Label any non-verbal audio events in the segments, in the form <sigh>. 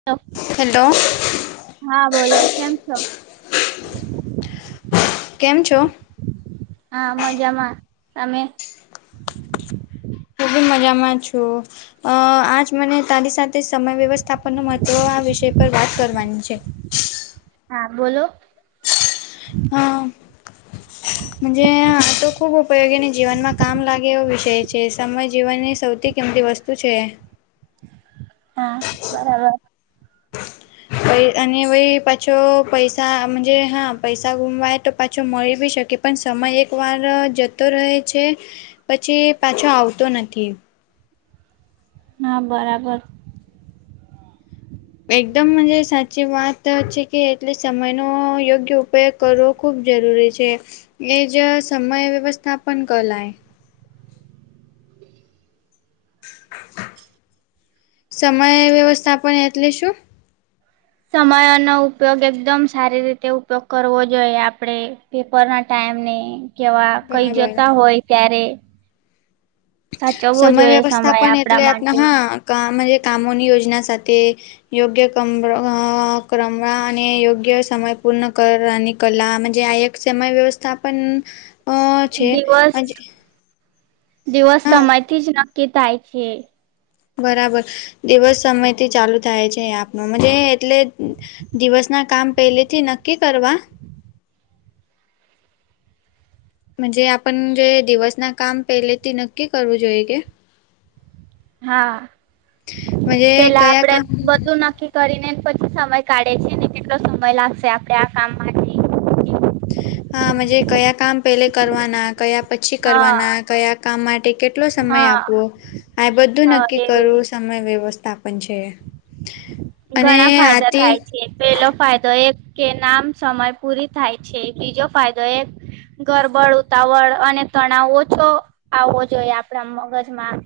હા. હલો. હા બોલો કેમ છો? કેમ છો? હા મજામાં તમે? ખુબ મજામાં છું. અ આજ મને તારી સાથે સમય વ્યવસ્થાપન ન મહત્વ આ વિષય પર વાત કરવાની છે. હ <inaudible> હા બોલો. જ તો ખૂબ ઉપયોગીને જીવનમાં કામ લાગે એવો વિષય છે સમય જીવનની સૌથી કિંમતી વસ્તુ તું છે. હા બરાબર. અને વય પાછો પૈસાજ હા પૈસા ગુમાવાય તો પાછો મળી બી શકે. પણ સમય એક વાર જતો રહે છે, પછી પાછો આવતો નથી. હા બરાબર. એકદમજે સાચી વાત. તો છે કે એટલે સમયનો યોગ્ય ઉપયોગ કરવો ખૂબ જરૂરી છે. એ જ સમય વ્યવસ્થાપન કલાય. સમય વ્યવસ્થા પણ એટલે શું? સમયોનોો ઉપયોગ એકદમ સારી રીતે ઉપયોગ કરવો જોઈએ આપડે. પેપર ના ટાઈમને કેવા કઈ બરાબર જતા હોય ત્યારે. સાચવવો સમય જોઈએ વ્યવસ્થા સમય પણન એટલે આપડા આપ માટે હા કામોની યોજના સાથે યોગ્ય ક ક્રમ અને યોગ્ય સમય પૂર્ણ કરની કલાજ આ એક સમય વ્યવસ્થા પણન છે. દિવસ દિવસ હા સમય થી જ નક્કી થાય છે. બરાબર, દિવસ સમયથી ચાલુ થાય છે આપનું એટલે દિવસ ના કામ પેલે થી નક્કી કરવા. જ આપણ જે દિવસ ના કામ પહેલેથી નક્કી કરવું જોઈએ કે. હા, મજે પેલા કયા આપડે કામ બધું નક્કી કરીને પછી સમય કાઢે છે ને કેટલો સમય લાગશે આપે આ કામ માટે. હાજ કયા કામ પેલે કરવાના કયા પછી પછી હા કરવાના કયા કામ માટે કેટલો સમય હા આપવો, આ બધું હા નક્કી એવી કરું. સમય વ્યવસ્થા પણ છે, અને ઘણા ફાયદા આથી થાય છે પેલો ફાયદો એક કે નામ સમય પૂરી થાય છે બીજો ફાયદો એક ગરબડ ઉતાવળ અને તણાવ ઓછો આવવો જોઈએ આપણા મગજમાં.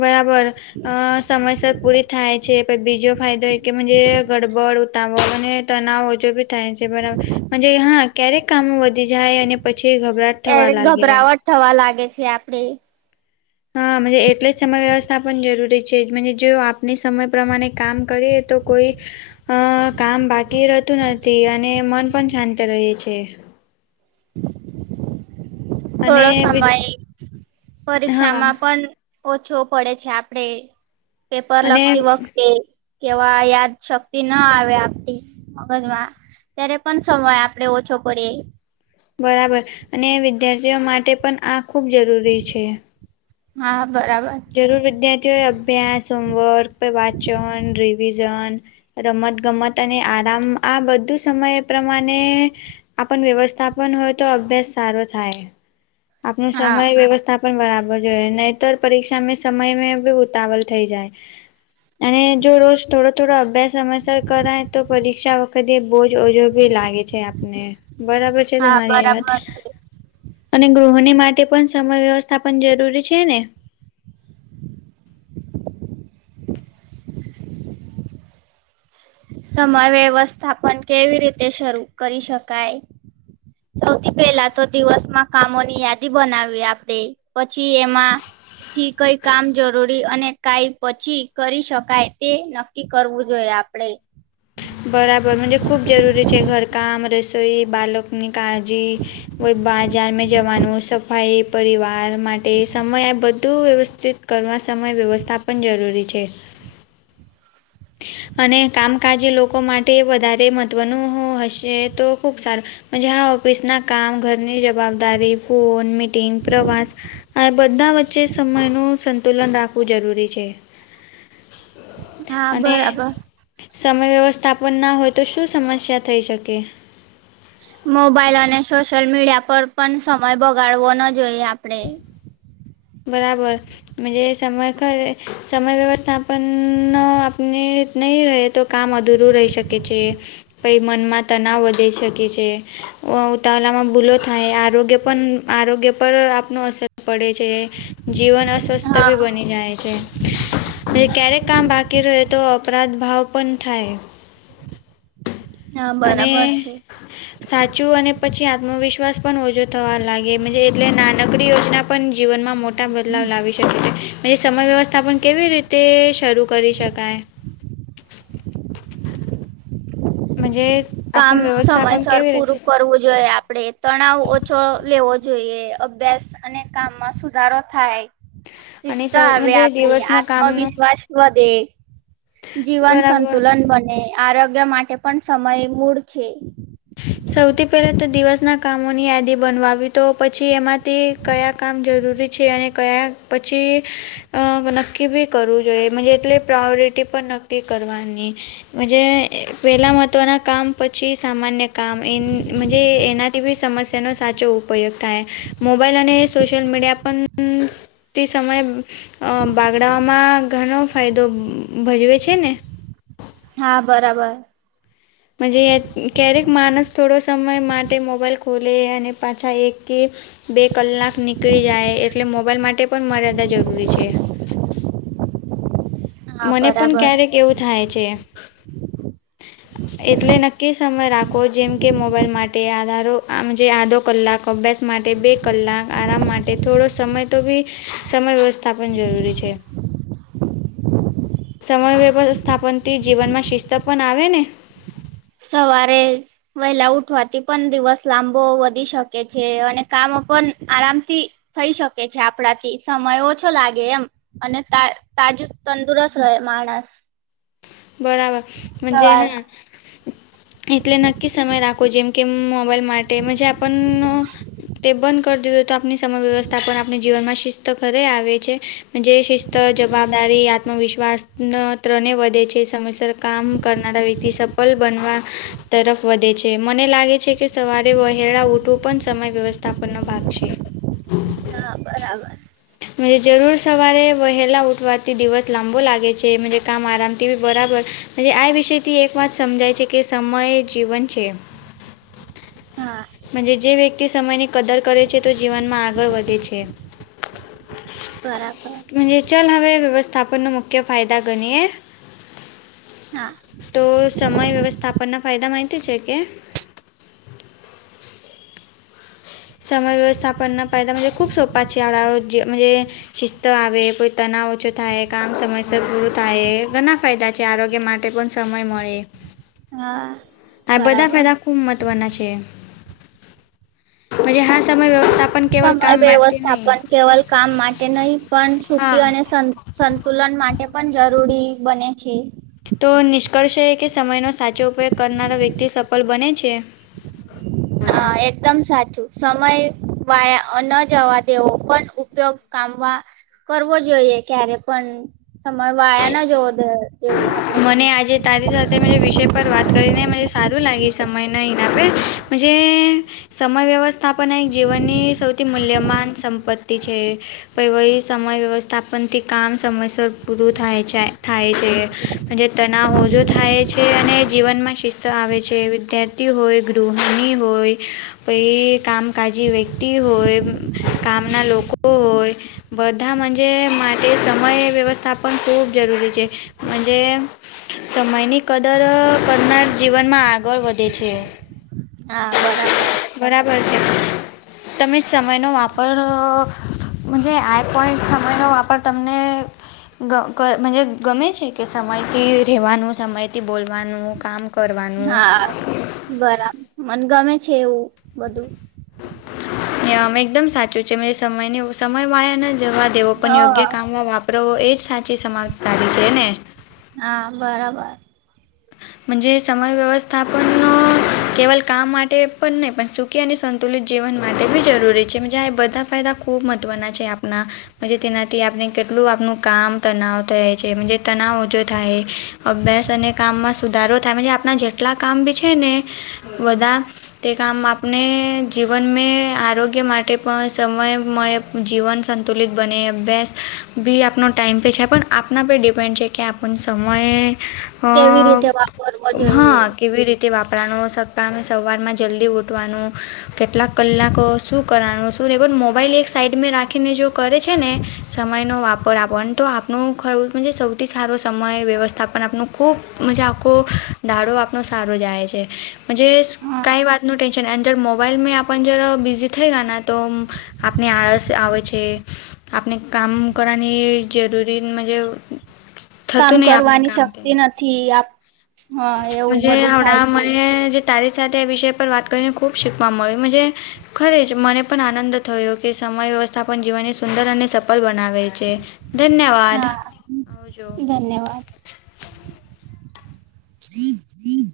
બરાબર, અ સમયસર પૂરી થાય છે પછી બીજો ફાયદો એક કે ગડબડ ઉતાવળ અને તનાવ ઓજ બી થાય છે બરાબર, હા ક્યારેક કામ વધી જાય અને પછી ગભરાટ ત્યારે થવા લાગે. ગભરાવટ થવા લાગે છે આપડે. હા એટલે જ સમય વ્યવસ્થા પણ જરૂરી છે જો આપણી સમય પ્રમાણે કામ કરીએ તો કોઈ, કામ બાકી રહેતું નથી અને મન પણ શાંત રહે છે. અને થોડો વિ સમય હા પરીક્ષામાં પણ ઓછો પડે છે આપડે પેપર અને લગતી વખતે. કેવા યાદ શક્તિ ના આવે આપતી. મગજમાં ત્યારે પણ સમય આપડે ઓછો પડીએ. બરાબર, અને વિદ્યાર્થીઓ માટે પણ આ ખૂબ જરૂરી છે. હા બરાબર. જરૂર વિદ્યાર્થીઓ એ અભ્યાસ હોમવર્ક વાચન ર ઝન રમત ગમત અને આરામ આ બધું સમય પ્રમાણે આપણ વ્યવસ્થાપન હોય તો અભ્યાસ સારો થાય આપણ હા સમય વ્યવસ્થા પણ બરાબર છે નહીતર પરીક્ષા મેં સમય મેં ભી ઉતાવલ થઈ જાય અને જો રોજ થોડો થોડો અભ્યાસ સમયસર કરાય તો પરીક્ષા વખતે બહજ ઓજો ભી લાગે છે આપને બરાબર છે હા તમારી એ વાત બરાબર છે અને ગૃહોની માટે પણ સમય વ્યવસ્થા પણ જરૂરી છે ને સમય વ્યવસ્થા પણ કેવી રીતે શરૂ કરી શકાય સૌથી પેલા તો દિવસમાં કામોની યાદી બનાવી આપડે પછી એમાં થી કઈ કામ જરૂરી અને કઈ પછી કરી શકાય તે ન કરવું જોઈએ આપડણે બરાબર મન્જે ખૂબ જરૂરી છે ઘરકામ રસોઈ બાલકની કાળજી બજારમાં જવાનું સફાઈ પરિવાર માટે સમય આ બધું વ્યવસ્થિત કરવા સમય વ્યવસ્થા પણ જરૂરી છે. અને કામકાજ લોકો માટે વધારે મહત્વનું હશે તો ખૂબ સારું મન્જે હા ઓફિસ ના કામ ઘરની જવાબદારી ફોન મીટિંગ પ્રવાસ આ બધા વચ્ચે સમય નું સંતુલન રાખવું જરૂરી છે. હા અને બરાબર. સમય વ્યવસ્થાપન ના હોય તો શું સમસ્યા થઈ શકે મોબાઈલ અને સોશિયલ મીડિયા પર પણ સમય બગાડવો ન જોઈએ આપણેે બરાબર જ સમય ખ સમય વ્યવસ્થાપન આપને નહી રહે તો કામ અધૂરું રહી શકે છે પઈ મનમાં તનાવ વધી શકે છે. ઉતાવળામાં ભૂલો થાય આરોગ્ય પણ આરોગ્ય પર આપનો અસર પડે છે. જીવન અસ્વસ્થ ભી હા બની જાય છે. ક્યારેક કામ બાકી રહે તો અપરાધ ભાવ પણ થાય હા અને બરાબર છે. સાચું અને પછી આત્મવિશ્વાસ પણ ઓછો થવા લાગે એટલે નાનકડી યોજના પણ જીવનમાં મોટા બદલાવ લાવી શકે છે. એ સમય વ્યવસ્થા પણ કેવી રીતે શરૂ કરી શકાય. મન્જે કામ સમયસર પૂરું કરવું જોઈએ આપડે તણાવ ઓછો લેવો જોઈએ અભ્યાસ અને કામમાં સુધારો થાય અને શિસ્ત સ આવે આપડી દિવસના કામનું આત્મવિશ્વાસ વધે. જીવન બરાબર સંતુલન બને આરોગ્ય માટે પણ સમય મૂળ છે. સૌથી પહેલા તો દિવસના કામોની યાદી બનવાવી તો પછી એમાં તે કયા કામ જરૂરી છે અને કયા પછી અ નક્કી બી કરવું જોઈએ મન્જે એટલે પ્રાયોરિટી પણ નક્કી કરવાની મન્જે પેલા મહત્વના કામ પછી સામાન્ય કામ એન મન્જે એનાથી બી સમસ્યાનો સાચો ઉપયોગ થાય મોબાઈલ અને સોશલ મીડિયા પણ તે સમય અ બાગડા ઓમાં ઘણો ફાયદો ભજવે છે ને હા બરાબર જે ક્યારેક માણસ થોડો સમય માટે મોબાઈલ ખોલે અને પાછા એક કે બે કલાક નીકળી જાય એટલે મોબાઈલ માટે પણ મર્યાદા જરૂરી છે. હા મને પણ બરાબર ક્યારેક એવું થાય છે. એટલે નક્કી સમય રાખો જેમ કે મોબાઈલ માટે આધારો આમજ આધો કલાક અભ્યાસ માટે બે કલાક આરામ માટે થોડો સમય તો બી સમય વ્યવસ્થા પણ જરૂરી છે. સમય વ્યવસ્થાપનથી જીવનમાં શિસ્ત પણ આવે ને સવારે વહેલા ઉઠવાથી પણ દિવસ લાંબો વધી શકે છે અને કામ પણ આરામથી થઈ શકે છે આપણાથી સમય ઓછો લાગે એમ અને તા તાજું તંદુરસ્ત માણસ બરાબર જે સવાર હા એટલે નક્કી સમય રાખવો જેમ કે મોબાઈલ માટે તેમજ આપણે પણ <unintelligible> આપની સમય વ્યવસ્થા પણ આપણી જીવનમાં શિસ્ત ઘરે આવે છે જે શિસ્ત જવાબદારી આત્મવિશ્વાસ ત્રને વધે છે. સમયસર કામ કરનારા વ્યક્તિ સફળ બનવા તરફ વધે છે મને લાગે છે કે કે સવારે વહેલા ઉઠવું પણ સમય વ્યવસ્થાપનનો ભાગ છે. હા બરાબર જરૂર સવારે વહેલા ઉઠવાથી દિવસ લાંબો લાગે છે. કામ આરામ તેવી બરાબર આ વિષય થી એક વાત સમજાય છે કે સમય જીવન છે. <inaudible> હા જ જે વ્યક્તિ સમયની કદર કરે છે તો જીવનમાં આગળ વધે છે. બરાબર જ ચાલ હવે વ્યવસ્થાપનનો મુખ્ય ફાયદા ગણીએ હા તો સમય વ્યવસ્થાપન ના ફાયદા માહિતી છે કે સમય વ્યવસ્થાપનના ફાયદાજ ખૂબ સોપા છે આળડાઓ જેમ જે શિસ્ત આવે કોઈ તણાવ ઓછો થાય કામ સમયસર પૂરું થાય ઘણા ફાયદા છે આરોગ્ય માટે <unintelligible> સમય મળે હા આ બધા બરાબર ફાયદા ખૂબ મહત્વના છે જ હા સમય વ્યવસ્ સમય વ્યવસ્થાપન કેવલ કામ માટે નહી પણ હા સુખી અને સંતુલન માટે પણ જરૂરી બને છે. તો નિષ્કર્ષ એ કે સમયનો સાચો ઉપયોગ કરનારો વ્યક્તિ સફળ બને છે. હા! એકદમ સાચું. સમય વાળ ન જવા દેવો પણ ઉપયોગ કામ મા કરવો જોઈએ ક્યારે પણ સમય વાયા ન જો આપડે મને આજે તારી સાથે વિષય પર વાત કરીને સારું લાગે સમયના એનામે આપે સમય વ્યવસ્થાપન, એક જીવનની સૌથી મૂલ્યમાન સંપત્તિ <unintelligible> સમય વ્યવસ્થાપનથી કામ સમયસર પૂરું થાય છે. થાય છે. તનાવ ઓછો થાય છે. અને જીવનમાં શિસ્ત આવે છે. વિદ્યાર્થી હોય. ગૃહણી હોય. કામકાજી વ્યક્તિ હોય કામ ના લોકો હોય બધા માં જે માટે સમય વ્યવસ્થા પણ ખૂબ જરૂરી છે. સમયની કદર કરનાર જીવનમાં આગળ વધે છે. હા બરાબર. બરાબર છે. તમે સમયનો વાપર. આઈપઈન્ટ સમયનો વાપર તમને. ગમે છે કે? સમયથી રહેવાનું, સમયથી બોલવાનું કામ. કરવાનું હા! બરાબર મને ગમે છે એવું બધું. મ એકદમ સાચું છે. મે સમય સમય વાયા ના જવા. તેઓ હ પણ યોગ્ય કામમાં વાપરવવો. એ જ સાચી સમાજદારી છે ને. હા! બરાબર. સમય વ્યવસ્થાપન કેવલ કામ માટે પણ નહીં પણ સુખી અને સંતુલિત જીવન માટે બી જરૂરી છે. જ આ બધા ફાયદા ખૂબ મહત્ત્વના છે આપણા. તેનાથી આપણે કેટલું આપણું કામ તનાવ થ છે. તનાવ ઓછો થાય. અભ્યાસ અને કામમાં સુધારો થાય. આપણા જેટલા કામ બી છે ને બધા. તે કામ આપને જીવન મે આરોગ્ય માટે પણ, સમય મળે. જીવન સંતુલિત બને. અભ્યાસ બી આપનો ટાઈમ પે છે. પણ આપના પર ડિપેન્ડ છે કે આપ. પણ સમયે અ કેવી રીતે વાપરવો જોઈએ હા કેવી રીતે. વાપરાનું. સમે સવારમાં જલ્દી ઉઠવાનું. કેટલાક કલાકો શું કરવાનું? તો ને પણ મોબાઈલ એક સાઈડ મે રાખીને જો કરે છે ને, સમયનો વાપર આપવાનો તો. નું ખ સૌથી સારો સમય વ્યવસ્થાપન આપનું. ખૂબ આખો દાડો આપનો સારો જાય છે. હા કઈ વાતનું જ મોબાઈલ આપ જ બિઝી થઈ ગયા ને તો, આપને આળસ આવે છે. આપણે કામ કરવાની જરૂરીજે. કામ કરવાની શક્તિ નથી આપ. હા એવું બધું થાય હડા છે મને જે તારી સાથે આ વિષય પર વાત કરીને, ખુબ શીખવા મળ્યું મજે ખરે જ મને પણ આનંદ થયો કે, સમય વ્યવસ્થા પણ જીવનને સુંદર અને સફળ બનાવે છે ધન્યવાદ. હા ધન્યવાદ <inaudible>